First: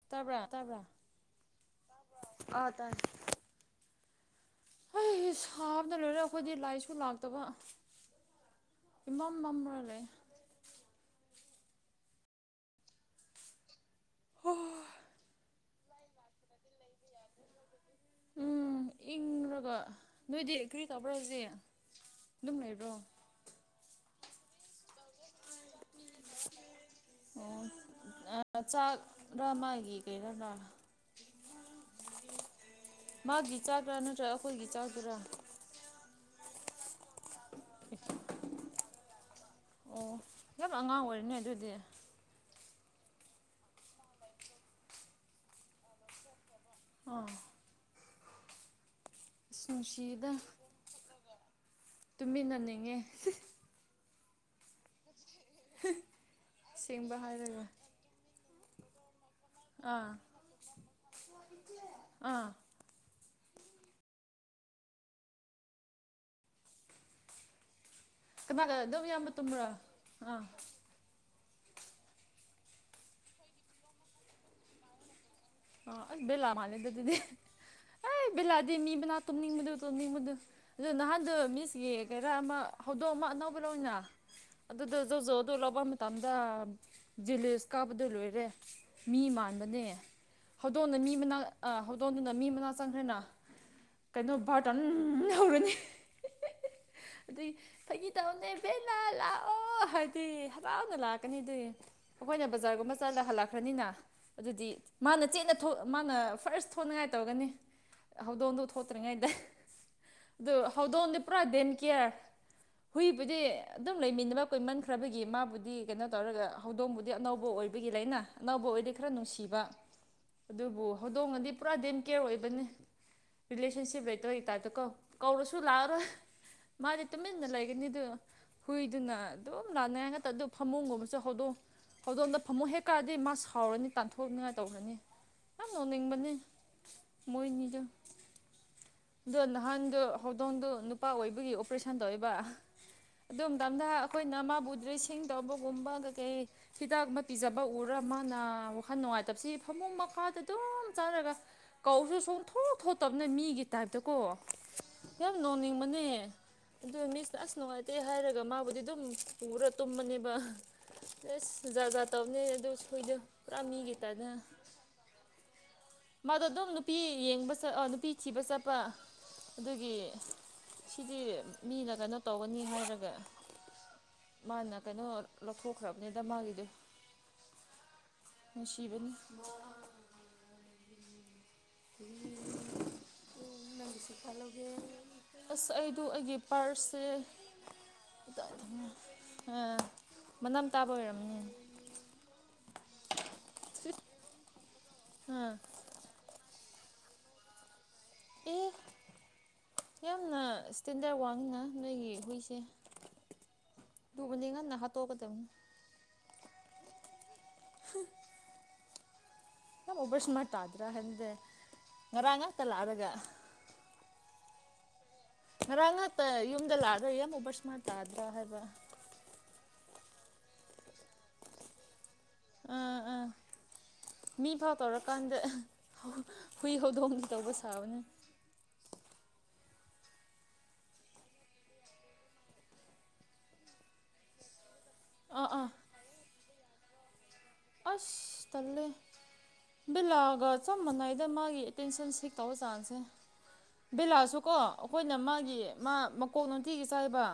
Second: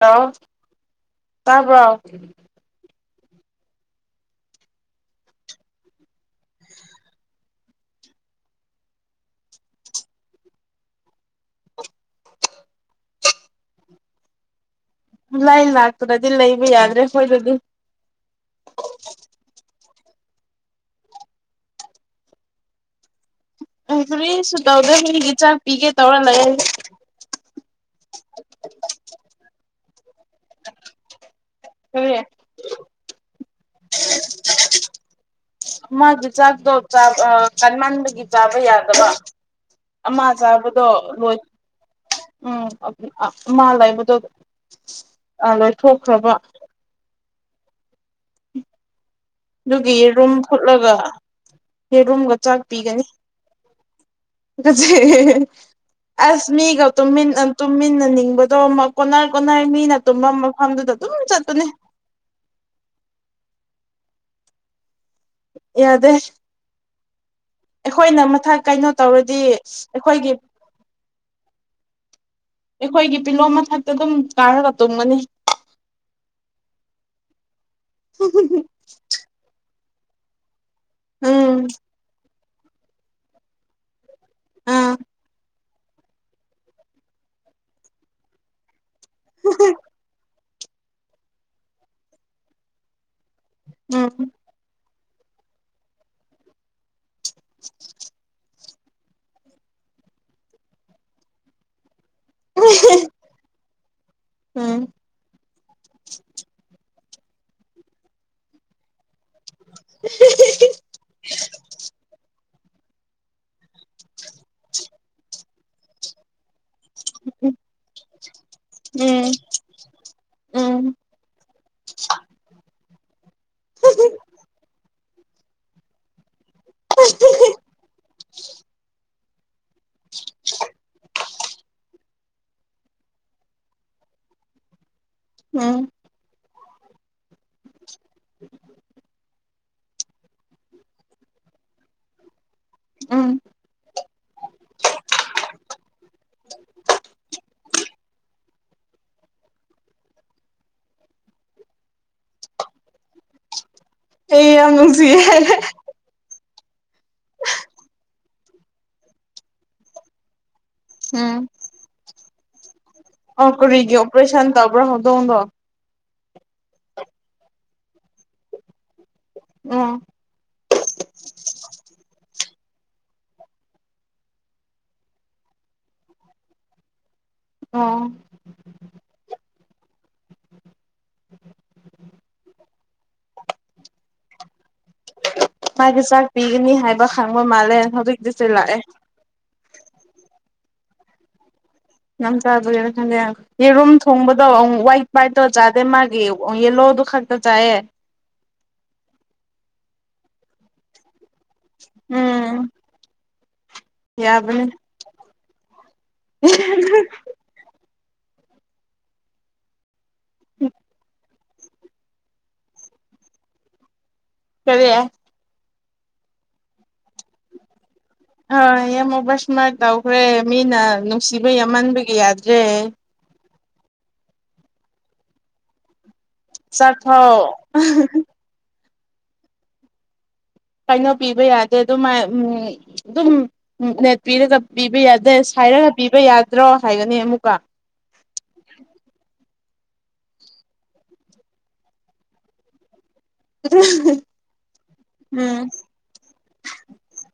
ꯍꯂꯥꯎ ꯇꯥꯕ꯭ꯔꯥ ꯇꯥꯕ꯭ꯔꯥ ꯀꯥꯔꯕ꯭ꯔꯣ [unintelligible] ꯑꯩ ꯍꯥꯞꯇ ꯂꯣꯏꯔꯦ ꯑꯩꯈꯣꯏꯗꯤ ꯂꯥꯏꯁꯨ ꯂꯥꯛꯇꯕ ꯏꯃꯝ ꯝꯔꯥ ꯂꯩ ꯂꯥꯏ ꯂꯥꯛꯄꯗꯗꯤ ꯂꯩꯕ ꯌꯥꯗ꯭ꯔꯦ ꯑꯩꯈꯣꯏꯗꯗꯤ ꯎꯝ ꯏꯪꯔꯒ ꯅꯣꯏꯗꯤ ꯀꯔꯤ ꯇꯥꯕ꯭ꯔꯣ ꯁꯤꯦ ꯑꯗꯨꯝ ꯂꯩꯕ꯭ꯔꯣ ꯁꯗꯥꯎꯗ ꯃꯤꯒꯤ ꯆ ꯄꯤꯒꯦ ꯇꯧꯔ ꯂꯩ ꯑꯣ ꯀꯦ ꯅꯥ ꯀꯔꯤ ꯃꯥꯥꯒꯤ ꯆꯥꯗ꯭ꯔꯥ ꯅꯠꯇ꯭ꯔꯒ ꯑꯩꯈꯣꯏꯒꯤ ꯆꯥꯗ꯭ꯔꯥ ꯃꯥꯒꯤ ꯆꯥꯛꯗꯣ ꯆꯥꯕ ꯀꯟ ꯃꯒꯤ ꯆꯥꯕ ꯌꯥꯗꯕ ꯑꯣ ꯑꯃꯥ ꯌꯥꯝ ꯆꯥꯕꯗꯣ ꯑꯉꯥꯡ ꯑꯣꯏꯔꯤꯅꯦ ꯂꯣꯏ ꯑꯗꯨꯗꯤ ꯎꯝ ꯃꯥ ꯂꯩꯕꯗꯣ ꯂꯣꯏꯊꯣꯛꯈ꯭ꯔꯕ ꯑꯥ ꯑꯁ ꯑꯗꯨꯒꯤ ꯅꯨꯡꯁꯤꯗ ꯔꯨꯝ ꯐꯨꯠꯂꯒ ꯍꯦꯔꯣꯝꯒ ꯆꯥꯛ ꯇꯨꯃꯤꯟꯅꯅꯤꯡꯉꯦ ꯄꯤꯒꯅꯤꯁ ꯑꯁ ꯃꯤꯒ ꯑꯁꯦꯡꯕ ꯍꯥꯏꯔꯒ ꯇꯨꯝꯃꯤꯟꯅꯅꯤꯡꯕꯗꯣ ꯀꯣꯟꯅ ꯀꯅꯥꯏ ꯃꯤꯅ ꯑꯥ ꯇꯨꯝꯐꯝ ꯃꯐꯝꯗꯨꯗ ꯑꯗꯨꯝ ꯆꯠꯇꯨꯅꯤ ꯑꯥ ꯌꯥꯗꯦ ꯑꯩꯈꯣꯏꯅ ꯃꯊꯛ ꯀꯅꯥꯒ ꯀꯩꯅꯣ ꯑꯗꯨꯝ ꯏꯌꯥꯝꯕ ꯇꯧꯔꯗꯤ ꯇꯨꯝꯕ꯭ꯔꯥ ꯑꯩꯈꯣꯏꯒꯤ ꯑꯥ ꯑꯩꯈꯣꯏꯒꯤ ꯄꯤꯂꯣꯝ ꯃꯊꯛꯇ ꯑꯗꯨꯝ ꯀꯥꯔꯒ ꯇꯨꯝꯒꯅꯤ ꯑ ꯑꯁ ꯕꯦꯂꯥ ꯃꯥꯜꯂꯦꯗ ꯑꯗꯨꯗꯤ ꯑꯩ ꯕꯦꯂꯥꯗꯤ ꯃꯤ ꯃꯅꯥ ꯇꯨꯝꯅꯤꯡꯕꯗꯨ ꯆꯣꯅꯤꯡꯕꯗꯨ ꯑꯗꯨꯗ ꯅꯍꯥꯟꯗꯣ ꯎꯝ ꯃꯤꯁꯀꯤ ꯀꯩꯔꯥ ꯑꯃ ꯍꯧꯗꯣꯛꯑ ꯑꯃ ꯑꯅꯧꯕ ꯂꯧꯅ ꯑꯥ ꯑꯗꯨꯗ ꯖ ꯖꯣ ꯑꯗꯨꯣ ꯂꯧꯕ ꯃꯇꯝꯗ ꯖꯤꯂꯤꯁ ꯀꯥꯞꯕꯗꯣ ꯂꯣꯏꯔꯦ ꯃꯤ ꯃꯥꯟꯕꯅꯦ ꯍꯧꯗꯣꯡꯅ ꯃꯤ ꯃꯅꯥ ꯍꯧꯗꯣꯡꯗꯨꯅ ꯃꯤ ꯃꯅꯥ ꯆꯪꯈ꯭ꯔꯦꯅ ꯎꯝ ꯀꯩꯅꯣ ꯚꯥꯔꯠ ꯍꯧꯔꯅꯤ ꯑꯗꯨꯩ ꯐꯩꯒꯤ ꯇꯅꯦ ꯍꯥꯕꯦꯟꯅ ꯂꯥꯛꯑꯣ ꯍꯥꯏꯗꯤ ꯍꯕꯥꯎꯅ ꯂꯥꯛꯀꯅꯤ ꯑꯗꯨ ꯑꯩꯈꯣꯏꯅ ꯕꯖꯥꯔꯒꯨꯝꯕ ꯆꯠꯂ ꯍꯜꯂꯛꯈ꯭ꯔꯅꯤꯅ ꯑꯗꯨꯗꯤ ꯎꯝ ꯃꯥꯅ ꯆꯦꯅ ꯃꯥꯅ ꯐꯥꯔꯁ ꯁꯣꯛꯅꯉꯥꯏ ꯇꯧꯔꯒꯅꯤ ꯍꯧꯗꯣꯡꯗꯣ ꯊꯣꯛꯇ꯭ꯔꯤꯉꯩꯗ ꯑꯗꯨ ꯍꯧꯗꯣꯟꯗꯤ ꯄꯨꯔꯥ ꯗꯦꯟ ꯀꯦꯌꯔ ꯍꯨꯏꯕꯨꯗꯤ ꯑꯗꯨꯝ ꯂꯩꯃꯤꯟꯅ ꯊꯕꯥꯛ ꯀꯣꯏꯃꯟꯈ꯭ꯔꯕꯒꯤ ꯃꯥꯕꯨꯗꯤ ꯀꯩꯅꯣ ꯇꯧꯔꯒ ꯍꯧꯗꯣꯡꯕꯨꯗꯤ ꯑꯅꯧꯕ ꯎꯝ ꯑꯣꯏꯕꯒꯤ ꯂꯩꯅ ꯑꯅꯧꯕ ꯑꯣꯏꯗꯤ ꯈꯔ ꯅꯨꯡꯁꯤꯕ ꯑꯗꯨꯕꯨ ꯎꯝ ꯍꯧꯗꯣꯡꯉꯗꯤ ꯄꯨꯔꯥ ꯗꯦꯝ ꯀꯦꯌꯔ ꯑꯣꯏꯕꯅꯤ ꯔꯤꯂꯦꯁꯟꯁꯤꯞ ꯂꯩꯇ꯭ꯔꯒꯤ ꯇꯥꯏꯞꯇ ꯀꯣ ꯀꯧꯔꯁꯨ ꯂꯥꯛꯑꯔꯣꯏ ꯃꯥꯗꯤ ꯇꯨꯃꯤꯟꯅꯟꯅ ꯂꯩꯒꯅꯤꯗꯨ ꯍꯨꯏꯗꯨꯅ ꯑꯗꯨꯝ ꯂꯥꯟꯅꯩ ꯍꯥꯏ ꯉꯥꯛꯛꯇ ꯑꯗꯨ ꯐꯃꯨꯡꯒꯨꯝꯕꯁꯨ ꯍꯧꯗꯣꯛꯎ ꯍꯧꯗꯣꯝꯗ ꯐꯃꯨ ꯍꯦꯛꯀꯑꯗꯤ ꯃꯥ ꯁꯥꯎꯔꯅꯤ ꯇꯥꯟꯊꯣꯛꯅꯤꯡꯉꯥꯏ ꯇꯧꯔꯅꯤ ꯌꯥꯝ ꯎꯝ ꯅꯧꯅꯤꯡꯕꯅꯤ ꯃꯣꯏꯅꯤꯗ ꯑꯗꯣ ꯅꯍꯥꯟꯗꯨ ꯍꯧꯗꯣꯡꯗꯨ ꯅꯨꯄꯥ ꯑꯣꯏꯕꯒꯤ ꯑꯣꯄꯔꯦꯁꯟ ꯇꯧꯔꯤꯕ ꯎ ꯑꯗꯨ ꯃꯇ ꯃꯇꯝꯗ ꯑꯩꯈꯣꯏꯅ ꯃꯥꯕꯨ ꯗ꯭ꯔꯦꯁꯤꯡ ꯇꯧꯕꯒꯨꯝꯕ ꯀꯩꯀꯩ ꯍꯤꯗꯥꯛꯨꯝꯕ ꯄꯤꯖꯕ ꯎꯔ ꯃꯥꯅ ꯑꯃꯈꯔ ꯅꯨꯡꯉꯥꯏꯇꯕꯁꯤ ꯐꯃꯨꯡ ꯃꯈꯥꯗ ꯑꯗꯨꯝ ꯆꯥꯔꯒ ꯀꯧꯁꯨ ꯁꯣꯡꯊꯣ ꯊꯣꯇꯕꯅ ꯃꯤꯒꯤ ꯇꯥꯏꯞꯇꯀꯣ ꯑꯩ ꯌꯥꯝ ꯅꯨꯡꯁꯤꯌꯦ ꯌꯥꯝ ꯅꯣꯡꯅꯤꯡꯕꯅꯦ ꯑꯗꯨ ꯃꯤꯁꯅ ꯑꯁ ꯅꯨꯡꯉꯥꯏꯇꯦ ꯍꯥꯏꯔꯒ ꯃꯥꯕꯨꯗꯤ ꯑꯗꯨꯝ ꯄꯨꯔ ꯇꯨꯝꯃꯅꯦꯕ ꯎꯝ ꯑꯦꯁ ꯖꯥꯠ ꯖꯥ ꯇꯧꯅꯦ ꯑꯗꯨ ꯁꯣꯏꯗ ꯑꯣ ꯄꯨꯔꯥ ꯀꯔꯤꯒꯤ ꯃꯤꯒꯤ ꯇꯥꯏꯞꯅ ꯑꯣꯄꯔꯦꯁꯟ ꯇꯕ꯭ꯔ ꯍꯗꯣꯣꯗꯣ ꯃꯥꯗꯣ ꯑꯗꯨꯝ ꯅꯨꯄꯤ ꯌꯦꯡꯕ ꯆꯠ ꯅꯨꯄꯤ ꯊꯤꯕ ꯆꯠꯄ ꯎꯝ ꯑꯗꯨꯒꯤ ꯁꯤꯗꯤ ꯃꯤꯅ ꯀꯩꯅꯣ ꯇꯧꯒꯅꯤ ꯍꯥꯏꯔꯒ ꯃꯥꯅ ꯀꯩꯅꯣ ꯂꯧꯊꯣꯛꯈ꯭ꯔꯕꯅꯤꯗ ꯃꯥꯒꯤꯗꯤ ꯑꯣ ꯕ ꯎꯝ ꯅꯪꯕꯤꯁꯤ ꯐꯜ ꯃꯥꯒꯤ ꯆꯥꯛ ꯄꯤꯒꯅꯤ ꯄꯔꯁꯁꯦ ꯍꯥꯏꯕ ꯈꯪꯕ ꯃꯥꯜꯂꯦ ꯍꯧꯖꯤꯛꯇꯤꯁꯨꯦ ꯂꯥꯛꯑꯦ ꯑ ꯃꯅꯝ ꯇꯥꯕ ꯑꯣꯏꯔꯝ ꯌꯥꯝ ꯆꯥꯗꯣꯏꯒꯤꯦꯅ ꯈꯟꯗꯦ ꯌꯦꯔꯨꯝ ꯊꯣꯡꯕꯗꯣꯨꯛ ꯋꯥꯏꯠ ꯋꯥꯏꯠꯇꯧ ꯑꯥ ꯆꯥꯗꯦ ꯃꯥꯒꯤ ꯌꯦꯜꯂꯣ ꯑꯗꯨꯗꯨ ꯈꯥꯛꯛꯇ ꯆꯥꯌꯦ ꯌꯥꯝꯅꯇꯗ ꯋꯥ ꯎꯝ ꯇꯨ ꯀꯗꯤ ꯉ ꯌꯥꯕꯅꯦ ꯅ ꯍꯥ ꯇꯣ ꯀꯗ [inaudible] ꯍ ꯀꯝ ꯑꯣꯕꯔ ꯁꯨꯃꯥꯏ ꯇꯥꯗ꯭ꯔꯥ ꯍꯥꯏꯟꯗꯦ ꯉꯔꯥꯡ ꯉꯥꯛꯇ ꯂꯥꯛꯑꯔꯒ ꯀꯔꯤ ꯉꯔꯥꯡ ꯉꯥꯛꯇ ꯌꯨꯝꯗ ꯂꯥꯛꯑꯒ ꯌꯦ ꯑꯃꯣꯕꯔ ꯏꯁꯃꯥꯔꯠ ꯍꯣꯏ ꯌꯥꯝꯃꯕ ꯁꯨꯃꯥꯏ ꯇꯧꯈ꯭ꯔꯦ ꯃꯤꯅ ꯅꯨꯡꯁꯤꯕꯩ ꯌꯥꯝꯃꯟꯕꯒꯤ ꯌꯥꯗ꯭ꯔꯦ ꯑꯥ ꯑꯥ ꯃꯤ ꯐꯥꯎ ꯇꯧꯔꯀꯥꯟꯗ ꯍꯨꯏ ꯍꯧꯗꯣꯡꯗꯤ ꯆꯐꯥꯎ ꯇꯧꯕ ꯁꯥꯕꯅꯤ ꯀꯩꯅꯣ ꯄꯤꯕ ꯌꯥꯗꯦ ꯑꯗꯨꯝ ꯑꯗꯨꯝ ꯅꯦꯠ ꯄꯤꯔꯒ ꯄꯤꯕ ꯌꯥꯗꯦ ꯑꯥ ꯁ ꯑꯥ ꯍꯥꯏꯔꯒ ꯄꯤꯕ ꯌꯥꯗ꯭ꯔꯣ ꯍꯥꯏꯒꯅꯤ ꯑꯃꯨꯛ ꯑꯁ ꯇꯦ ꯕꯤꯂꯥꯒ ꯆꯞ ꯃꯥꯟꯅꯩꯗ ꯃꯥꯒꯤ ꯑꯦꯇꯦꯟꯁꯟ ꯁꯤ ꯇꯧꯕ ꯆꯥꯡꯁꯦ ꯕꯤꯦꯂꯥꯁꯨ ꯀꯣ ꯑꯩꯈꯣꯏꯅ ꯃꯥꯒꯤ ꯎꯝ ꯃꯥ ꯃꯀꯣꯛ ꯅꯨꯡꯇꯤꯒꯤ ꯆꯥꯏꯕ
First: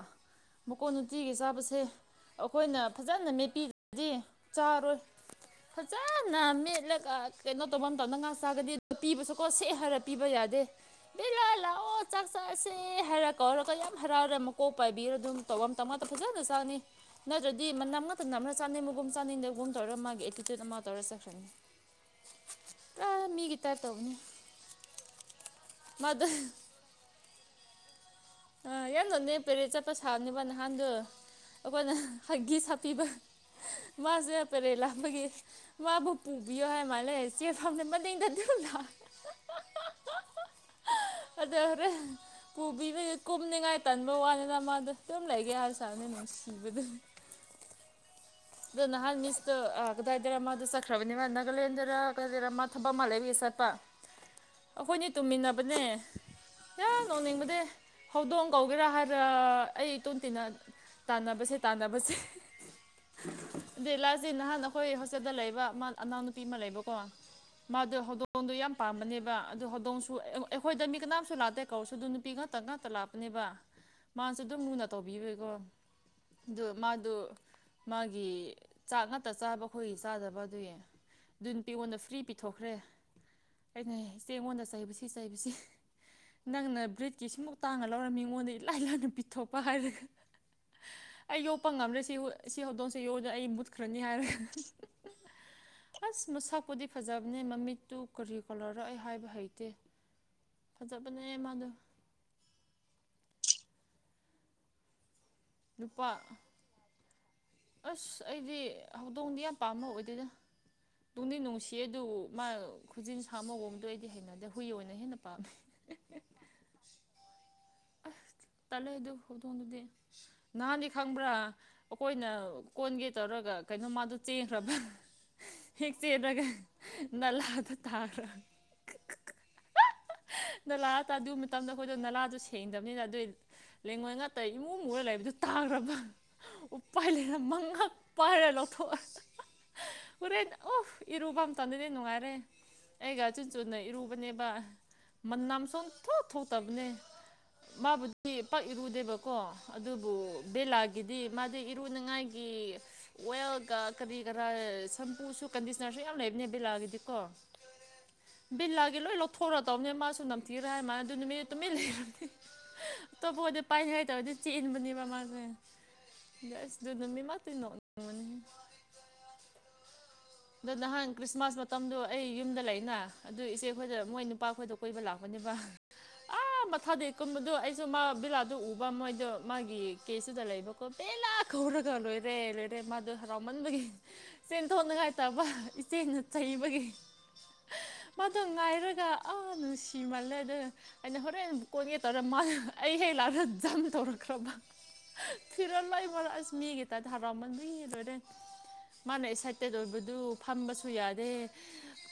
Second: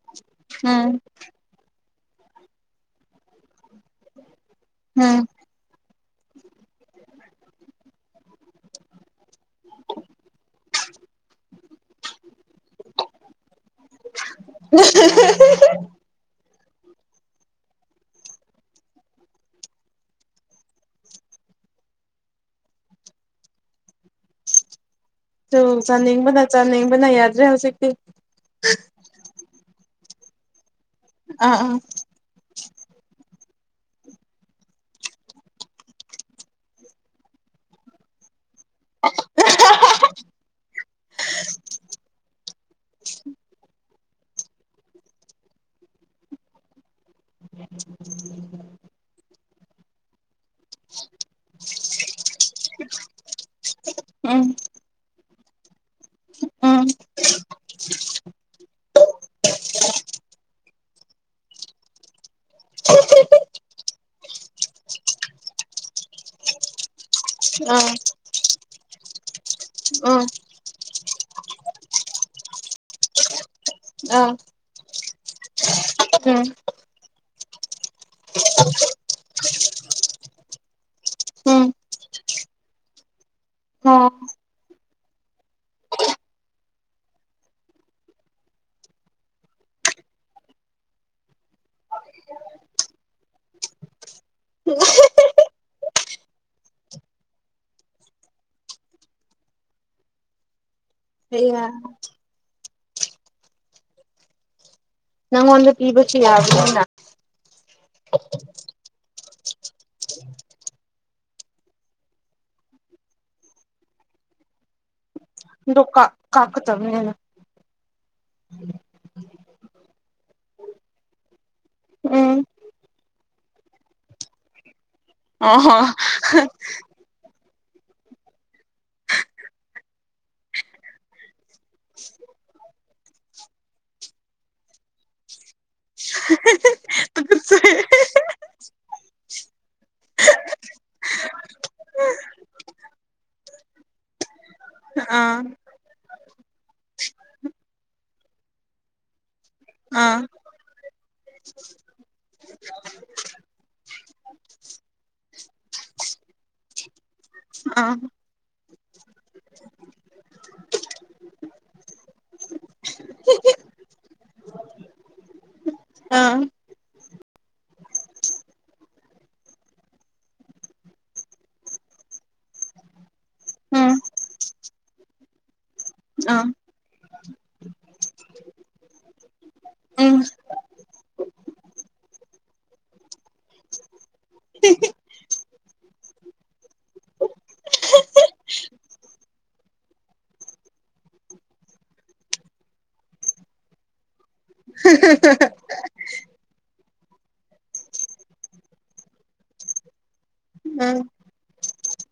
ꯃꯀꯣꯟ ꯎꯝ ꯅꯨꯡꯇꯤꯒꯤ ꯆꯥꯕꯁꯦ ꯑꯩꯈꯣꯏꯅ ꯐꯖꯅ ꯃꯦꯠꯄꯤꯗꯗꯤ ꯆꯥꯔꯣꯏ ꯎꯝ ꯐꯖꯅ ꯃꯦꯠꯂꯒ ꯀꯩꯅꯣ ꯇꯧꯕ ꯑꯇꯗꯪ ꯉꯥ ꯆꯥꯒꯗꯤ ꯄꯤꯕꯁꯨ ꯀꯁꯦ ꯍꯥꯔꯞꯄꯤꯕꯖꯥꯗ ꯂ ꯂꯥꯛꯑꯣ ꯆꯥꯛ ꯆꯥꯁꯦ ꯍꯥꯏꯔ ꯀꯧꯔꯒ ꯌꯥꯝ ꯍꯔꯥꯎꯔꯦ ꯃꯀꯣꯛ ꯄꯥꯏꯕꯤꯔ ꯑꯗꯨꯝ ꯇꯧꯐꯝ ꯑꯃ ꯇꯧꯃꯇ ꯐꯖꯂꯁꯤ ꯆꯥꯅꯤ ꯅꯠꯇ꯭ꯔꯗꯤ ꯅꯝꯅꯛꯇ ꯅꯝꯅ ꯆꯥꯅꯩ ꯃꯨꯒꯨꯝ ꯆꯥꯅꯤꯡꯗꯒꯨꯝ ꯇꯧꯔ ꯃꯥꯒꯤ ꯑꯦꯇꯤꯇ꯭ꯌꯨꯠ ꯑꯃ ꯇꯧꯔ ꯆꯠꯈ꯭ꯔꯅꯤ ꯑ ꯃꯤ ꯇ ꯇꯧꯅꯤ ꯇ ꯆꯥꯟ ꯍꯕꯅ ꯆꯥꯟ ꯍꯕꯅ ꯌꯥꯗ꯭ꯔꯦ ꯍꯧꯖꯤꯛꯇꯤ ꯑ ꯌꯥꯝ ꯂꯣꯅꯦ ꯄꯦꯔꯦꯠ ꯆꯠꯄ ꯁꯥꯕꯅꯦꯕ ꯅꯍꯥꯟꯗꯣ ꯑꯥ ꯑꯥ ꯑꯩꯈꯣꯏꯅ ꯍ ꯄꯤꯕ ꯃꯥꯁꯨ ꯄꯦꯔꯦ ꯂꯥꯞꯄꯒꯤ ꯃꯥꯕꯨ ꯄꯨꯕꯤꯌꯣ ꯍꯥꯏ ꯃꯥꯜꯂꯦ ꯆꯦ ꯐꯅ ꯃꯅꯤꯡꯗꯗꯤ [inaudible] ꯑꯗꯔꯦ ꯀꯣꯕꯤꯅ ꯀꯨꯝꯅꯤꯡꯉꯥꯏ ꯇꯟꯕ ꯋꯥꯅꯤꯅ ꯃꯥꯗꯣ ꯑꯗꯨꯝ ꯂꯩꯒꯦ ꯍꯥꯏꯔꯁꯨꯔꯅ ꯅꯨꯡꯁꯤꯕꯗ ꯎꯝ ꯑꯗꯨ ꯅ ꯍꯥꯟ ꯃꯅꯤꯁ ꯍꯥꯏꯒꯗꯗꯔꯃ ꯑꯗꯨ ꯁꯈ꯭ꯔꯕꯅꯤ ꯅꯒꯂꯦꯟꯗ꯭ꯔꯗꯔꯃ ꯊꯕ ꯃꯂꯦꯕꯤ ꯈꯠꯇ ꯎꯝ ꯑꯩꯈꯣꯏꯅꯤ ꯇꯨꯝꯃꯤꯟꯅꯕꯅꯦ ꯎꯝ ꯌꯥ ꯅꯧꯅꯤꯡꯕꯗꯤ ꯍꯧꯗꯣꯡ ꯀꯧꯒꯦꯔꯥ ꯍꯥꯏꯔ ꯑꯩ ꯇꯣꯟꯇꯤꯅ ꯇꯥꯟꯅꯕꯁꯦ ꯇꯥꯟꯅꯕꯁꯦ ꯑꯗꯂꯥꯥꯁꯦ ꯅꯍꯥꯟ ꯑꯩꯈꯣꯏ ꯍꯣꯁꯇꯦꯜꯗ ꯂꯩꯕ ꯑꯅꯥꯎ ꯅꯨꯨꯄꯤ ꯑꯃ ꯂꯩꯕꯀꯣ ꯑꯥ ꯃꯗꯨ ꯍꯧꯗꯗꯨ ꯌꯥꯝ ꯄꯥꯝꯕꯅꯦꯕ ꯑꯗꯨ ꯍꯧꯗꯣꯡꯁꯨ ꯎꯝ ꯑꯩꯈꯣꯏꯗ ꯃꯤ ꯀꯅꯥꯝꯁꯨ ꯂꯥꯇꯦ ꯀꯧꯁꯨ ꯑꯗꯨ ꯅꯨꯄꯤ ꯉꯥꯛꯇ ꯉꯥꯛꯇ ꯂꯥꯥꯛꯄꯅꯦꯕ ꯑꯥ ꯃꯥꯁꯨ ꯑꯗꯨꯝ ꯂꯨꯅ ꯇꯧꯕꯤꯌꯦꯀꯣ ꯎꯝ ꯑꯗꯨ ꯃꯥꯗꯣ ꯃꯥꯒꯤ ꯆꯥꯛ ꯉꯥꯛꯇ ꯆꯥꯕ ꯑꯩꯈꯣꯏꯒꯤ ꯆꯥꯗꯕ ꯑꯗꯨꯌꯦ ꯑꯗꯨ ꯎꯝ ꯅꯨꯄꯤ ꯑꯩꯉꯣꯟꯗ ꯐ꯭ꯔꯤ ꯄꯤꯊꯣꯛꯈ꯭ꯔꯦ ꯑꯩꯅ ꯑꯣ ꯏꯆꯦ ꯑꯩꯉꯣꯟꯗ ꯆꯩ ꯁꯤ ꯆꯩꯕꯁꯤ ꯅꯪꯅ ꯕ꯭ꯔꯤꯠꯀꯤ ꯁꯤꯃꯨꯛ ꯇꯥꯡꯉ ꯂꯧꯔꯝꯃꯤ ꯑꯩꯉꯣꯟꯗ ꯏꯂꯥꯏ ꯂꯥꯏꯅ ꯄꯤꯊꯣꯛꯄ ꯍꯥꯏꯔꯒ ꯑꯩ ꯌꯣꯛꯄ ꯉꯝꯗꯔꯦ ꯁꯤ ꯁꯤ ꯍꯧꯗꯣꯡꯁꯤꯦ ꯌꯣꯛꯎꯨꯗꯅ ꯑꯩ ꯃꯨꯠꯈ꯭ꯔꯅꯤ ꯍꯥꯏꯔꯣꯏ ꯑꯁ ꯃꯁꯛꯄꯨꯗꯤ ꯐꯖꯕꯅꯦ ꯃꯃꯤꯠꯇꯨ ꯀꯔꯤ ꯀꯣꯂꯔꯛꯑ ꯍꯥꯏꯕ ꯍꯩꯇꯦ [inaudible] ꯐꯖꯕꯅꯦ ꯑꯩꯌꯥ ꯃꯥꯗ ꯅꯪ ꯑꯣꯟ ꯅꯨꯄꯥ ꯄꯤꯕꯁꯨ ꯌꯥꯎꯗꯅ ꯑꯁ ꯑꯩꯗꯤ ꯍꯧꯗꯣꯡꯗꯤ ꯌꯥꯝ ꯄꯥꯝꯃ ꯑꯣꯏꯗꯣꯏꯅ ꯇꯨꯡꯗꯤ ꯅꯨꯡꯁꯤ ꯑꯗꯨ ꯃꯥ ꯈꯨꯖꯤꯟ ꯁꯥ ꯃꯒꯡꯗꯣ ꯑꯩꯗꯤ ꯍꯩꯅꯗꯦ ꯍꯨꯏ ꯑꯣꯏꯅ ꯍꯦꯟꯅ ꯄꯥꯝ ꯂ ꯀꯥ ꯀꯥꯛ ꯆ ꯑꯃꯅꯤꯅꯦꯅ ꯇꯠꯂꯦ ꯑꯗꯨ ꯍꯧꯗꯣꯡꯗꯨꯗꯤ ꯅꯍꯥꯟꯗꯤ ꯈꯪꯕ꯭ꯔꯥ ꯑꯩꯈꯣꯏꯅ ꯎꯝ ꯀꯣꯟꯒꯦ ꯇꯧꯔꯒ ꯀꯩꯅꯣ ꯃꯥꯗꯣ ꯆꯦꯟꯈ꯭ꯔꯕ ꯑꯣꯍꯣ ꯍꯦꯛ ꯆꯦꯂꯒ ꯅꯂꯗ ꯇꯥꯔ꯭ꯔ ꯅꯂꯥ ꯑ ꯑꯗꯨ ꯃꯇꯝꯗ ꯑꯩꯈꯣꯏꯗꯣ ꯅꯂꯥꯗꯣ ꯁꯦꯡꯗꯕꯅꯤꯅ ꯑꯗꯨꯏ ꯂꯩꯦꯡꯉꯣꯏ ꯉꯥꯛꯇ ꯏꯃꯨꯡꯃꯨꯔ ꯂꯩꯕꯗꯨ ꯇꯥꯈ꯭ꯔꯕ ꯎ ꯄꯥꯏ ꯂꯩꯦꯅ ꯃꯪꯍꯥꯛ ꯄꯥꯏꯔ ꯂꯧ ꯍꯣꯔꯦꯟ ꯑꯣꯐ ꯏꯔꯨꯕꯝ ꯆꯟꯗꯗꯤ ꯅꯨꯡꯉꯥꯏꯔꯦ ꯑꯩꯒ ꯆꯤꯟ ꯆꯨꯅ ꯏꯔꯨꯕꯅꯦꯕ ꯑꯥ ꯃꯝꯁꯣꯟ ꯊꯣꯛ ꯊꯣꯛꯇꯕꯅꯦ ꯃꯥꯕꯨꯗꯤ ꯄꯛ ꯏꯔꯨꯗꯦꯕꯀꯣ ꯑꯥ ꯑꯗꯨꯕꯨ ꯕꯦꯂꯥꯒꯤꯗꯤ ꯃꯥꯗꯤ ꯏꯔꯨꯅꯤꯉꯥꯏꯒꯤ ꯑꯣꯏꯜꯒ ꯀꯔꯤ ꯀꯔꯥ ꯁꯝꯄꯨꯁꯨ ꯀꯟꯗꯤꯁꯅꯔꯁꯨ ꯌꯥꯝ ꯂꯩꯕꯅꯦ ꯕꯦꯂꯥꯒꯤꯗꯤ ꯀꯣ ꯑ ꯕꯤꯜꯂꯥꯒꯤ ꯂꯣꯏ ꯂꯧꯊꯣꯔꯗꯧꯅꯦ ꯃꯥꯁꯨ ꯅꯝꯊꯤꯔ ꯍꯥꯏ ꯃꯥꯅ ꯑꯗꯨ ꯅꯨꯃꯤꯠ ꯇꯨꯃꯤꯟꯅ ꯂꯩꯈ꯭ꯔꯗꯤ ꯑꯇꯣꯞꯄꯗꯤ ꯄꯥꯏꯅꯤꯡꯉꯥꯏꯇꯧꯔꯗꯤ ꯆꯦꯛ ꯏꯟꯕꯅꯦꯕ ꯃꯥꯁꯦ ꯑꯥ ꯁ ꯑꯗꯨꯅꯃꯤꯃ ꯇꯅ [unintelligible] ꯑꯗꯣ ꯅꯍꯥꯟ ꯈ꯭ꯔꯤꯁꯃꯥꯁ ꯃꯇꯝꯗꯣ ꯑꯩ ꯌꯨꯝꯗ ꯂꯩꯅ ꯑꯗꯨ ꯏꯆꯦ ꯎꯝ ꯈꯣꯏꯗ ꯃꯣꯏ ꯅꯨꯄꯥ ꯈꯣꯏꯗ ꯀꯣꯏꯕ ꯂꯥꯛꯄꯅꯤ ꯅꯨꯅꯤꯄꯥ ꯑꯥ ꯃꯊꯥꯗꯤ ꯀꯨꯝꯕꯗꯣ ꯑꯩꯁꯨ ꯃꯥ ꯕꯤꯂꯥꯗꯗꯨ ꯎꯕ ꯃꯣꯏꯗꯣ ꯃꯥꯒꯤ ꯎꯝ ꯀꯦꯁꯇꯨꯗ ꯂꯩꯕꯀꯣ ꯄꯦ ꯆ ꯈꯧꯔꯒ ꯂꯣꯏꯔꯦ ꯂꯣꯏꯔꯦ ꯃꯥꯗꯣ ꯍꯔꯥꯎꯃꯟꯕꯒꯤ ꯆꯦꯟꯊꯣꯡꯅꯉꯥꯏ ꯠꯇꯕ ꯏꯆꯦꯅ ꯆꯩꯕꯒꯤ [inaudible] ꯃꯥꯗꯣ ꯉꯥꯏꯔꯒ ꯑꯥ ꯅꯨꯡꯁꯤꯃꯜꯂꯦꯗ ꯑꯩꯅ ꯍꯣꯔꯦꯟ ꯑꯃ ꯀꯣꯟꯒꯦ ꯇꯧꯔ ꯃꯥ ꯑꯩ ꯂꯔꯖꯥ ꯇꯧꯔꯈ꯭ꯔꯕ ꯐꯤꯔꯣ ꯂꯩ ꯃꯔ ꯃꯤꯇ ꯊꯔꯥꯎꯃꯟꯗꯔꯣꯏꯔꯦ ꯃꯥꯅ ꯑꯦꯛꯁꯥꯏꯠꯇꯦꯠ ꯑꯣꯏꯕꯗꯨ ꯐꯝꯕꯁꯨ ꯎꯝ ꯌꯥꯗꯦ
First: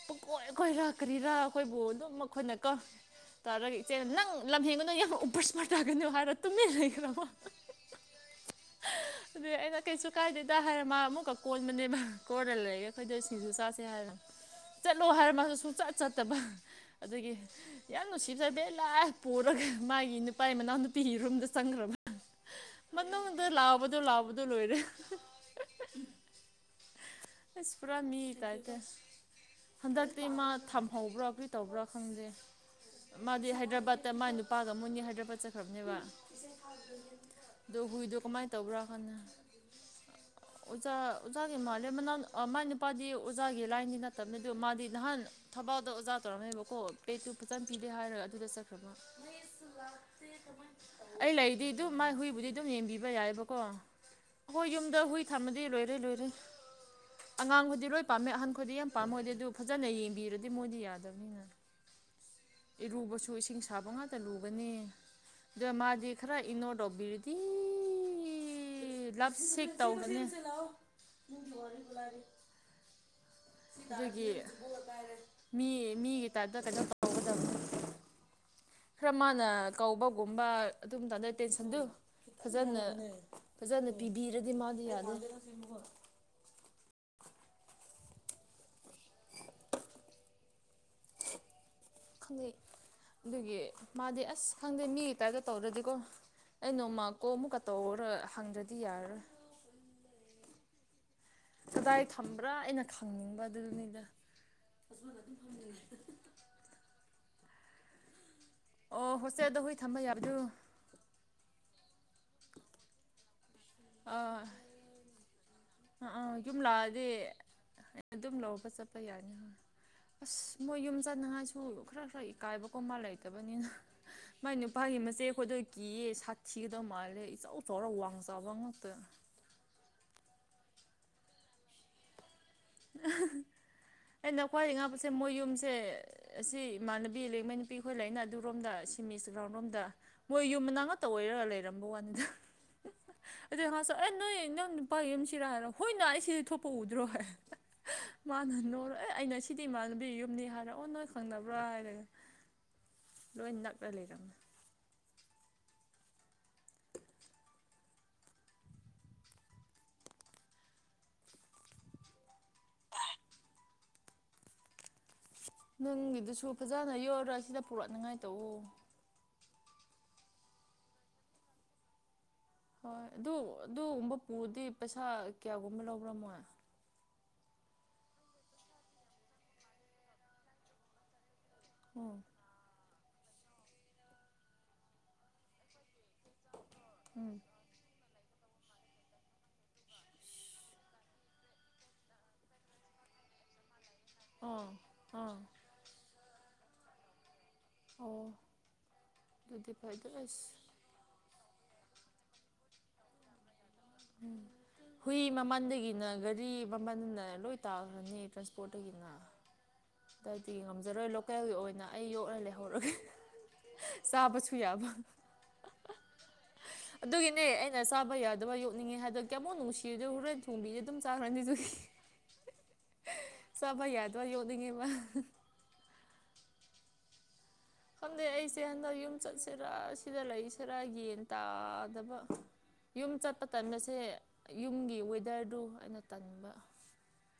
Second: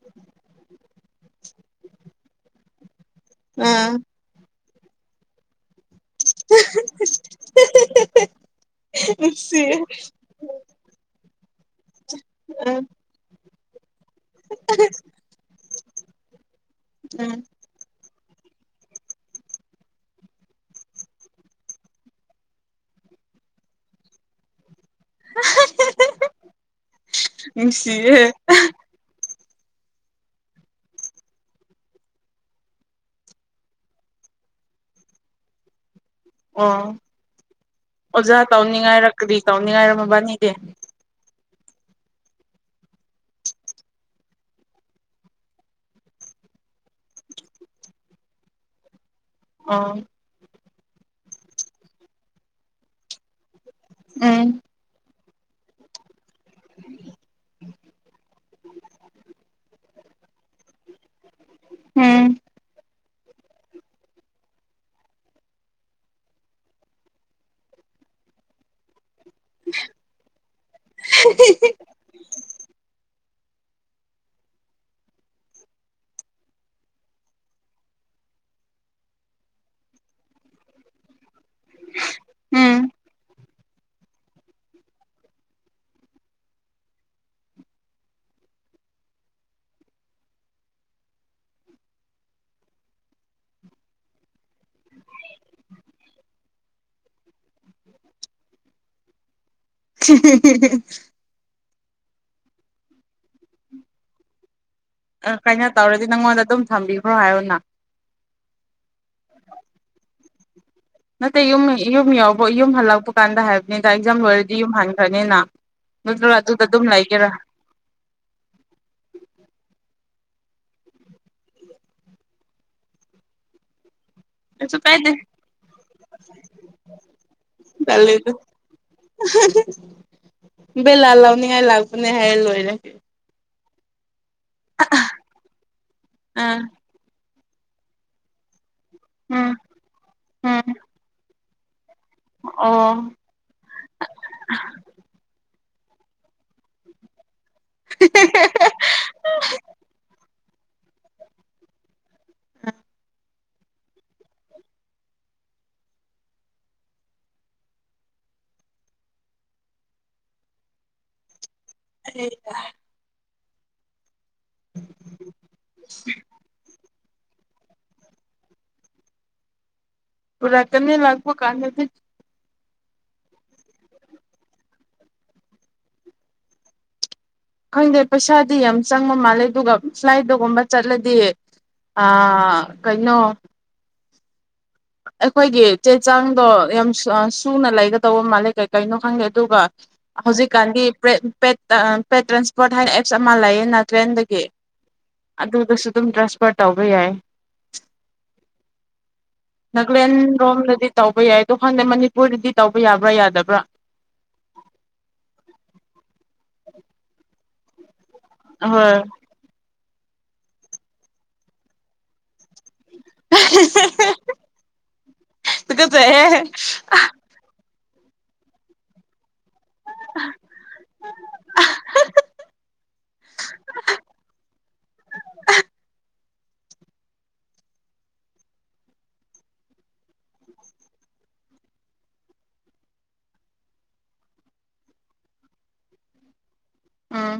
ꯄꯀꯣꯏ ꯑꯩꯈꯣꯏ ꯂꯥꯛꯀꯔꯤꯔꯥ ꯑꯩꯈꯣꯏꯕꯨ ꯑꯗꯨꯝ ꯑꯩꯣꯏꯅ ꯀꯧ ꯇꯧꯔꯒ ꯏꯆꯦ ꯑꯥ ꯅꯪ ꯂꯝꯍꯦꯟꯒꯅꯣ ꯌꯥꯝ ꯎꯄꯔ ꯏꯁꯃꯔ ꯇꯥꯒꯅꯤꯣ ꯍꯥꯏꯔꯣ ꯇꯨꯝꯃꯤꯟꯅ ꯂꯩꯈ꯭ꯔꯕ [inaudible] ꯑꯗꯨ ꯑꯩꯅ ꯀꯩꯁꯨ ꯀꯥꯏꯗꯦꯗ ꯍꯥꯏꯔ ꯃꯥ ꯑꯃꯨꯛꯀ ꯀꯣꯟꯕꯅꯦꯕ ꯀꯣꯟꯔ ꯑꯥ ꯂꯩꯦ ꯑꯩꯈꯣꯏꯗ ꯁꯤꯡꯁꯨ ꯆꯥꯥꯁꯦ ꯍꯥꯏꯔꯦ ꯆꯠꯂꯣ ꯍꯥꯏꯔꯃꯁꯨ ꯁꯨꯡꯆꯠ ꯆꯠꯇꯕ ꯎꯝ ꯑꯗꯨꯗꯒꯤ ꯌꯥꯝ ꯅꯨꯡꯁꯤꯖꯕ ꯂꯥꯏ ꯄꯨꯔꯒ ꯃꯥꯒꯤ ꯅꯨꯄꯥ ꯃꯅꯥꯎ ꯅꯨꯄꯤꯒꯤ ꯔꯨꯝꯗ ꯆꯪꯈ꯭ꯔꯕ ꯃꯅꯨꯡꯗ ꯂꯥꯎꯕꯗꯣ ꯂꯥꯎꯕꯗꯣ ꯂꯣꯏꯔꯦ ꯑꯁ ꯄꯨꯔꯥ ꯁꯤ ꯃꯤ ꯇꯥꯏꯞꯇ ꯍꯟꯗꯛꯇꯤ ꯃꯥ ꯊꯝꯍꯧꯕ꯭ꯔꯥ ꯀꯤ ꯇꯧꯕ꯭ꯔꯥ ꯈꯪꯗꯦ ꯃꯥꯗꯤ ꯍꯥꯏꯗ꯭ꯔꯕꯥꯠꯇ ꯃꯥꯥꯏ ꯅꯨꯄꯥꯒ ꯃꯨꯅꯤ ꯍꯥꯏꯗ꯭ꯔꯕꯥꯠ ꯆꯠꯈ꯭ꯔꯕꯅꯦꯕ ꯑ ꯑꯗꯣ ꯍꯨꯏꯗꯣ ꯑꯣꯖꯥ ꯀꯃꯥꯏꯅ ꯇꯧꯕ꯭ꯔꯥ ꯇꯧꯅꯤꯡꯉꯥꯏꯔ ꯈꯟꯅ ꯀꯔꯤ ꯇꯧꯅꯤꯡꯉꯥꯏꯔꯣ ꯃꯕꯥꯅꯤꯅꯦ ꯑꯣꯗꯒ ꯃꯥꯂꯦ ꯃꯅ ꯑ ꯃꯥꯅꯦꯄꯥꯗꯤ ꯑꯣꯖꯥꯒꯤ ꯂꯥꯏꯟꯗꯤ ꯅꯠꯇꯕꯅ ꯑꯗꯨ ꯃꯥꯗꯤ ꯅꯍꯥꯟ ꯊꯕꯥꯛꯗ ꯑꯣꯖꯥ ꯇꯧꯔꯝꯃꯦꯕꯀꯣ ꯄꯦꯇꯨ ꯐꯆꯥꯟ ꯄꯤꯗꯦ ꯍꯥꯏꯔ ꯑꯗꯨꯗ ꯆꯠꯈ꯭ꯔꯃ ꯑꯥ ꯑꯩ ꯂꯩꯗꯤ ꯑꯗꯨꯝ ꯃꯥꯏ ꯍꯨꯏꯕꯨꯗꯤ ꯑꯗꯨꯝ ꯌꯦꯡꯕꯤꯕ ꯌꯥꯏꯕꯀꯣ ꯎꯝ ꯍꯣꯏ ꯌꯨꯝꯗ ꯍꯨꯏ ꯊꯝꯃꯗꯤ ꯂꯣꯏꯔꯦ ꯂꯣꯏꯔꯦ ꯑꯉꯥꯡꯈꯣꯏꯗꯤ ꯂꯣꯏ ꯄꯥꯝꯃꯦ ꯑꯍꯟꯈꯗꯤ ꯌꯥꯝ ꯄꯥꯝꯃꯣꯏꯗꯤ ꯑꯗꯨ ꯐꯖꯅ ꯌꯦꯡꯕꯤꯔꯗꯤ ꯃꯣꯏꯗꯤ ꯌꯥꯗꯕꯅꯤꯅ ꯎꯝ ꯏꯔꯨꯕꯁꯨ ꯏꯁꯤꯡ ꯁꯥꯕ ꯉꯥꯛꯇ ꯂꯨꯒꯅꯤ ꯃꯥꯖꯤ ꯈꯔ ꯏꯟꯅꯣ ꯗꯕꯤꯔꯗꯤ ꯂꯕ ꯁꯦ ꯇꯧꯒ ꯑꯗꯨꯒꯤ ꯃꯤ ꯃꯤꯒꯤ ꯇꯥꯏꯇ ꯀꯩꯅꯣ ꯇ [inaudible] ꯈꯔ ꯃꯥꯅ ꯀꯧꯕꯒꯨꯝꯕ ꯑꯗꯨꯝꯇꯥꯗ ꯇꯦꯟꯁꯟꯗꯨ ꯎꯝ ꯐꯖꯅ ꯐꯖꯅ ꯄꯤꯕꯤꯔꯗꯤ ꯃꯥꯗꯤ ꯌꯥꯅꯤ [unintelligible] ꯈꯪꯗꯩ ꯑꯗꯨꯒꯤ ꯃꯥꯗꯤ ꯑꯁ ꯈꯪꯗꯦ ꯃꯤ ꯂꯩꯇꯒ ꯇꯧꯔꯗꯤꯀꯣ ꯑꯩ ꯅꯣꯡꯃ ꯀꯣ ꯑꯃꯨꯛꯀ ꯇꯧꯔ ꯍꯪꯗ꯭ꯔꯗꯤ ꯌꯥꯔꯔꯣꯏ [unintelligible] ꯀꯗꯥꯏ ꯊꯝꯕ꯭ꯔꯥ ꯑꯩꯅ ꯈꯪꯅꯤꯡꯕ ꯑꯗꯨꯅꯤꯗ ꯑ ꯀꯩꯅꯣ ꯇꯧꯔꯗꯤ ꯅꯪꯉꯣꯟꯗ ꯑꯗꯨꯝ ꯊꯝꯕꯤꯈ꯭ꯔꯣ ꯍꯥꯏꯌꯅ ꯑꯣ ꯍꯣꯁꯦ ꯑ ꯑꯗꯨꯣ ꯍꯨꯏ ꯊꯝꯕ ꯌꯥꯔꯁꯨ ꯅꯠꯇꯦ ꯌꯨꯝ ꯌꯨꯝ ꯌꯎꯕ ꯌꯨꯝ ꯍꯜꯂꯛꯄ ꯀꯥꯟꯗ ꯍꯥꯏꯕꯅꯤꯗ ꯑꯦꯛꯖꯥꯝ ꯂꯣꯏꯔꯗꯤ ꯌꯨꯝ ꯍꯟꯈ꯭ꯔꯅꯤꯅ ꯑꯥ ꯑꯥ ꯅꯠꯇ꯭ꯔꯒ ꯌꯨꯝ ꯑꯗꯨꯗ ꯑꯗꯨꯝ ꯂꯥꯛꯑꯗꯤ ꯂꯩꯒꯦꯔꯥ ꯑꯗꯨꯝ ꯂꯧꯕ ꯆꯠꯄ ꯌꯥꯅꯤꯣꯏ ꯑꯁ ꯃꯣꯏ ꯌꯨꯝ ꯆꯠꯅꯉꯥꯏꯁꯨ ꯈꯔ ꯈꯔ ꯏꯀꯥꯏꯕ ꯀꯨꯝꯕ ꯂꯩꯇꯕꯅꯤꯅ ꯃꯥꯏ ꯀꯩꯁꯨ ꯅꯨꯄꯥꯒꯤ ꯀꯥꯏꯗꯦ ꯃꯆꯦ ꯑꯩꯈꯣꯏꯗ ꯀꯤꯌꯦ ꯁꯥꯊꯤꯒꯗꯧ ꯃꯥꯜꯂꯦ ꯏꯆꯧ ꯆꯥꯎꯧꯔ ꯋꯥꯡ ꯆꯥꯕ ꯉꯥꯛꯇ ꯍ ꯂꯥꯜ ꯂꯥꯎꯅꯤꯡꯉꯥꯏ ꯂꯥꯛꯄꯅꯦ ꯍꯥꯏꯌꯦ ꯂꯣꯏꯔꯒꯦ ꯑꯩꯅ ꯈ꯭ꯋꯥꯏꯗꯒꯤ ꯉꯥꯄꯁꯦ ꯃꯣꯏ ꯌꯨꯝꯁꯦ ꯑꯥ ꯑꯁꯤ ꯏꯃꯥꯟꯅꯕꯤ ꯂꯦꯛꯉꯩ ꯅꯨꯄꯤ ꯑꯩꯈꯣꯏ ꯂꯩꯅ ꯑꯗꯨꯔꯣꯝꯗ ꯁꯤꯃꯤꯁ ꯎꯝ ꯒ꯭ꯔꯥꯎꯟꯔꯣꯝꯗ ꯃꯣꯏ ꯎꯝ ꯌꯨꯝꯅꯥ ꯉꯛꯇ ꯑꯣꯏꯔ ꯂꯩꯔ ꯋꯥ ꯑꯣ ꯑꯗꯨ ꯉ ꯑꯦ ꯅꯣꯏ ꯅꯪ ꯅꯨ ꯄꯥꯏ ꯑꯃꯁꯤꯔꯥꯔꯣ ꯍꯣꯏꯅ ꯑꯩ ꯁꯤꯗꯤ ꯊꯣꯛꯄ ꯎꯗ꯭ꯔꯣ ꯃꯥꯅ ꯅꯔꯣꯏ ꯑꯦ ꯑꯩꯅ ꯁꯤꯗꯤ ꯏꯃꯥꯟꯅꯕꯤ ꯌꯨꯝꯅꯤ ꯍꯥꯏ ꯑꯣ ꯅꯣꯏ ꯈꯪꯅꯕ꯭ꯔꯥ ꯍꯥꯏꯔꯒ ꯂꯗꯥꯥꯛ ꯄ ꯂꯩꯀ ꯑꯗꯨꯔꯀ ꯎ ꯅꯪꯒꯤꯗꯨꯁꯨ ꯐꯖꯅ ꯌꯣꯜꯂ ꯁꯤꯗ ꯄꯨꯔꯛꯅꯤꯡꯉꯥꯏ ꯇꯧꯎ ꯄꯨꯔꯇꯅꯤ ꯂꯥꯛꯄꯣ ꯀꯥꯟꯗꯗꯤ ꯍꯣꯏ ꯑꯗꯨ ꯑꯗꯨꯒꯨꯝꯕ ꯄꯨꯗꯤ ꯄꯩꯁꯥ ꯀꯌꯥꯒꯨꯝꯕ ꯂꯧꯕ꯭ꯔꯝꯃꯣ ꯈꯪꯗꯦ ꯄꯩꯁꯥꯗꯤ ꯌꯥꯝ ꯆꯪꯕ ꯃꯥꯜꯂꯦ ꯑꯗꯨꯒ ꯁ꯭ꯂꯥꯏꯠꯇꯒꯨꯝꯕ ꯆꯠꯂꯗꯤ ꯎꯝ ꯑꯥ ꯀꯩꯅꯩꯅꯣ ꯑꯩꯈꯣꯏꯒꯤ ꯆꯦ ꯆꯥꯡꯗꯣ ꯌꯥꯝ ꯎꯝ ꯁꯨꯅ ꯂꯩꯒꯗ ꯇꯧꯕ ꯃꯥꯂꯦ ꯀꯩ ꯀꯩꯅꯣ ꯈꯪꯗꯦ ꯑꯗꯨꯒ ꯍꯧꯖꯤꯛꯀꯥꯟꯒꯤ ꯄꯦꯠ ꯇ꯭ꯔꯥꯟꯁꯄꯣꯔꯠ ꯍꯥꯏꯅ ꯄꯁ ꯑꯃ ꯂꯩꯌꯦꯅ ꯇ꯭ꯔꯦꯟꯗꯒꯤ ꯑꯥ ꯑꯥ ꯑꯗꯨꯗꯁꯨ ꯑꯗꯨꯝ ꯇ꯭ꯔꯥꯟꯁꯐꯔ ꯇꯧꯕ ꯌꯥꯏ ꯑꯣ ꯑꯗꯨꯗꯤ ꯐꯩ ꯑꯗꯨ ꯅꯥꯒꯥꯂꯦꯟ ꯑꯁ ꯔꯣꯝꯗꯗꯤ ꯇꯧꯕ ꯌꯥꯏ ꯑꯗꯣ ꯍꯪꯗꯦ ꯃꯅꯤꯄꯨꯔꯗꯗꯤ ꯇꯧꯕ ꯌꯥꯕ꯭ꯔꯥ ꯌꯥꯗꯕ꯭ꯔꯥ ꯎꯝ ꯍꯨꯏ ꯃꯃꯜꯗꯒꯤꯅ ꯒꯥꯔꯤ ꯃꯃꯜꯅ ꯂꯣꯏ ꯇꯥꯈ꯭ꯔꯅꯤ ꯍꯣꯏ ꯇ꯭ꯔꯥꯟꯁꯄꯣꯔꯠꯇꯒꯤꯅ ꯗꯤ ꯉꯝꯖꯔꯣꯏ ꯂꯣꯀꯦꯜꯒꯤ ꯑꯣꯏꯅ ꯑꯩ ꯌꯣꯛꯂꯂꯦ ꯍꯧꯔꯒ ꯆꯥꯕꯁꯨ ꯌꯥꯕ ꯇꯨꯀꯠꯆꯩꯍꯦ ꯑꯗꯨꯒꯤꯅꯦ ꯑꯩꯅ ꯆꯥꯕ ꯌꯥꯗꯕ ꯌꯣꯛꯅꯤꯡꯉꯤ ꯍꯥꯏꯒꯤ ꯀꯃꯨꯛ ꯅꯨꯡꯁꯤꯗ ꯍꯨꯔꯦꯟ ꯊꯣꯡꯕꯤꯁꯦ ꯑꯗꯨꯝ ꯆꯥꯈ꯭ꯔꯅꯤꯁꯨ ꯆꯕ ꯌꯥꯗꯋꯥ ꯌꯣꯅꯤꯡꯉꯦꯕ ꯈꯪꯗꯦ ꯑꯩꯁꯦ ꯍꯟꯗꯛ ꯌꯨꯝ ꯆꯠꯁꯤꯔꯥ ꯁꯤꯗ ꯂꯩꯁꯤꯔꯥ ꯌꯦꯟ ꯇꯥꯗꯕ ꯌꯨꯝ ꯆꯠꯄ ꯇꯟꯕꯁꯦ ꯌꯨꯝꯒꯤ ꯋꯦꯗꯔꯗꯨ ꯑꯩꯅ ꯇꯟꯕ ꯑꯥ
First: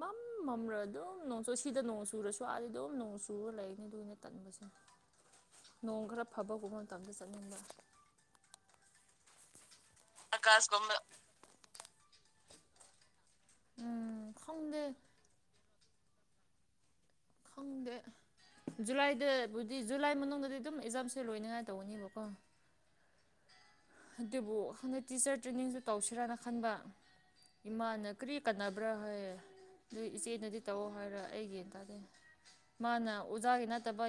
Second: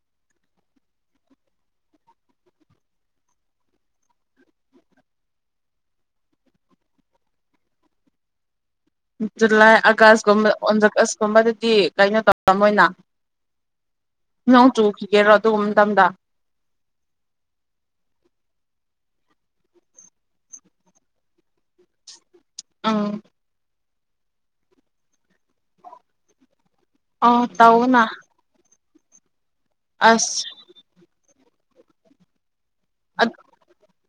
ꯃꯝ ꯃꯝꯔ ꯑꯗꯨꯝ ꯅꯣꯡ ꯆꯨ ꯁꯤꯗ ꯅꯣꯡ ꯆꯨꯔꯁꯨ ꯑꯗꯤ ꯑꯗꯨꯝ ꯅꯣꯡ ꯆꯨꯔꯒ ꯂꯩꯅꯤ ꯑꯗꯨꯩꯅ ꯇꯟꯕꯁꯦ [unintelligible] ꯅꯣꯡ ꯈꯔ ꯐꯕ ꯍꯕ ꯃꯇꯝꯗ ꯆꯠꯅꯤꯡꯕ ꯖꯨꯂꯥꯏ ꯑꯥꯒꯁꯀꯨꯝꯕ ꯑꯣꯖꯒꯁꯀꯨꯝꯕꯗꯗꯤ ꯀꯩꯅꯣ ꯇꯧꯔ ꯃꯣꯏꯅ ꯎꯝ ꯅꯣꯡ ꯈꯪꯗꯦ ꯆꯨꯈꯤꯒꯦꯔꯣ ꯑꯗꯨ ꯏꯝꯊꯝꯗ ꯈꯪꯗꯦ ꯖꯨꯂꯥꯏꯗꯕꯨꯗꯤ ꯖꯨꯂꯥꯏ ꯃꯅꯨꯡꯗꯗꯤ ꯑꯗꯨꯝ ꯑꯦꯛꯖꯥꯝꯁꯦ ꯂꯣꯏꯅꯉꯥꯏ ꯇꯧꯒꯅꯦꯕꯀꯣ ꯑꯥ ꯑꯗꯨꯕꯨ ꯍꯟꯗꯛ ꯇꯤꯆꯔ ꯇ꯭ꯔꯦꯅꯤꯡꯁꯨ ꯇꯧꯁꯤꯔꯥꯅ ꯈꯟꯕ ꯑꯣ ꯇꯧꯅ ꯈꯕ꯭ꯔꯥ ꯍꯣꯏꯌꯦꯦ ꯑꯗꯨ ꯑꯁ ꯏꯆꯦꯅꯗꯤ ꯇꯧꯑꯣ ꯍꯥꯏꯔ ꯑꯩ ꯌꯦꯒꯟ ꯇꯥꯗꯦ ꯃꯥꯅ ꯑꯣꯖꯥꯒꯤ ꯅꯠꯇꯕ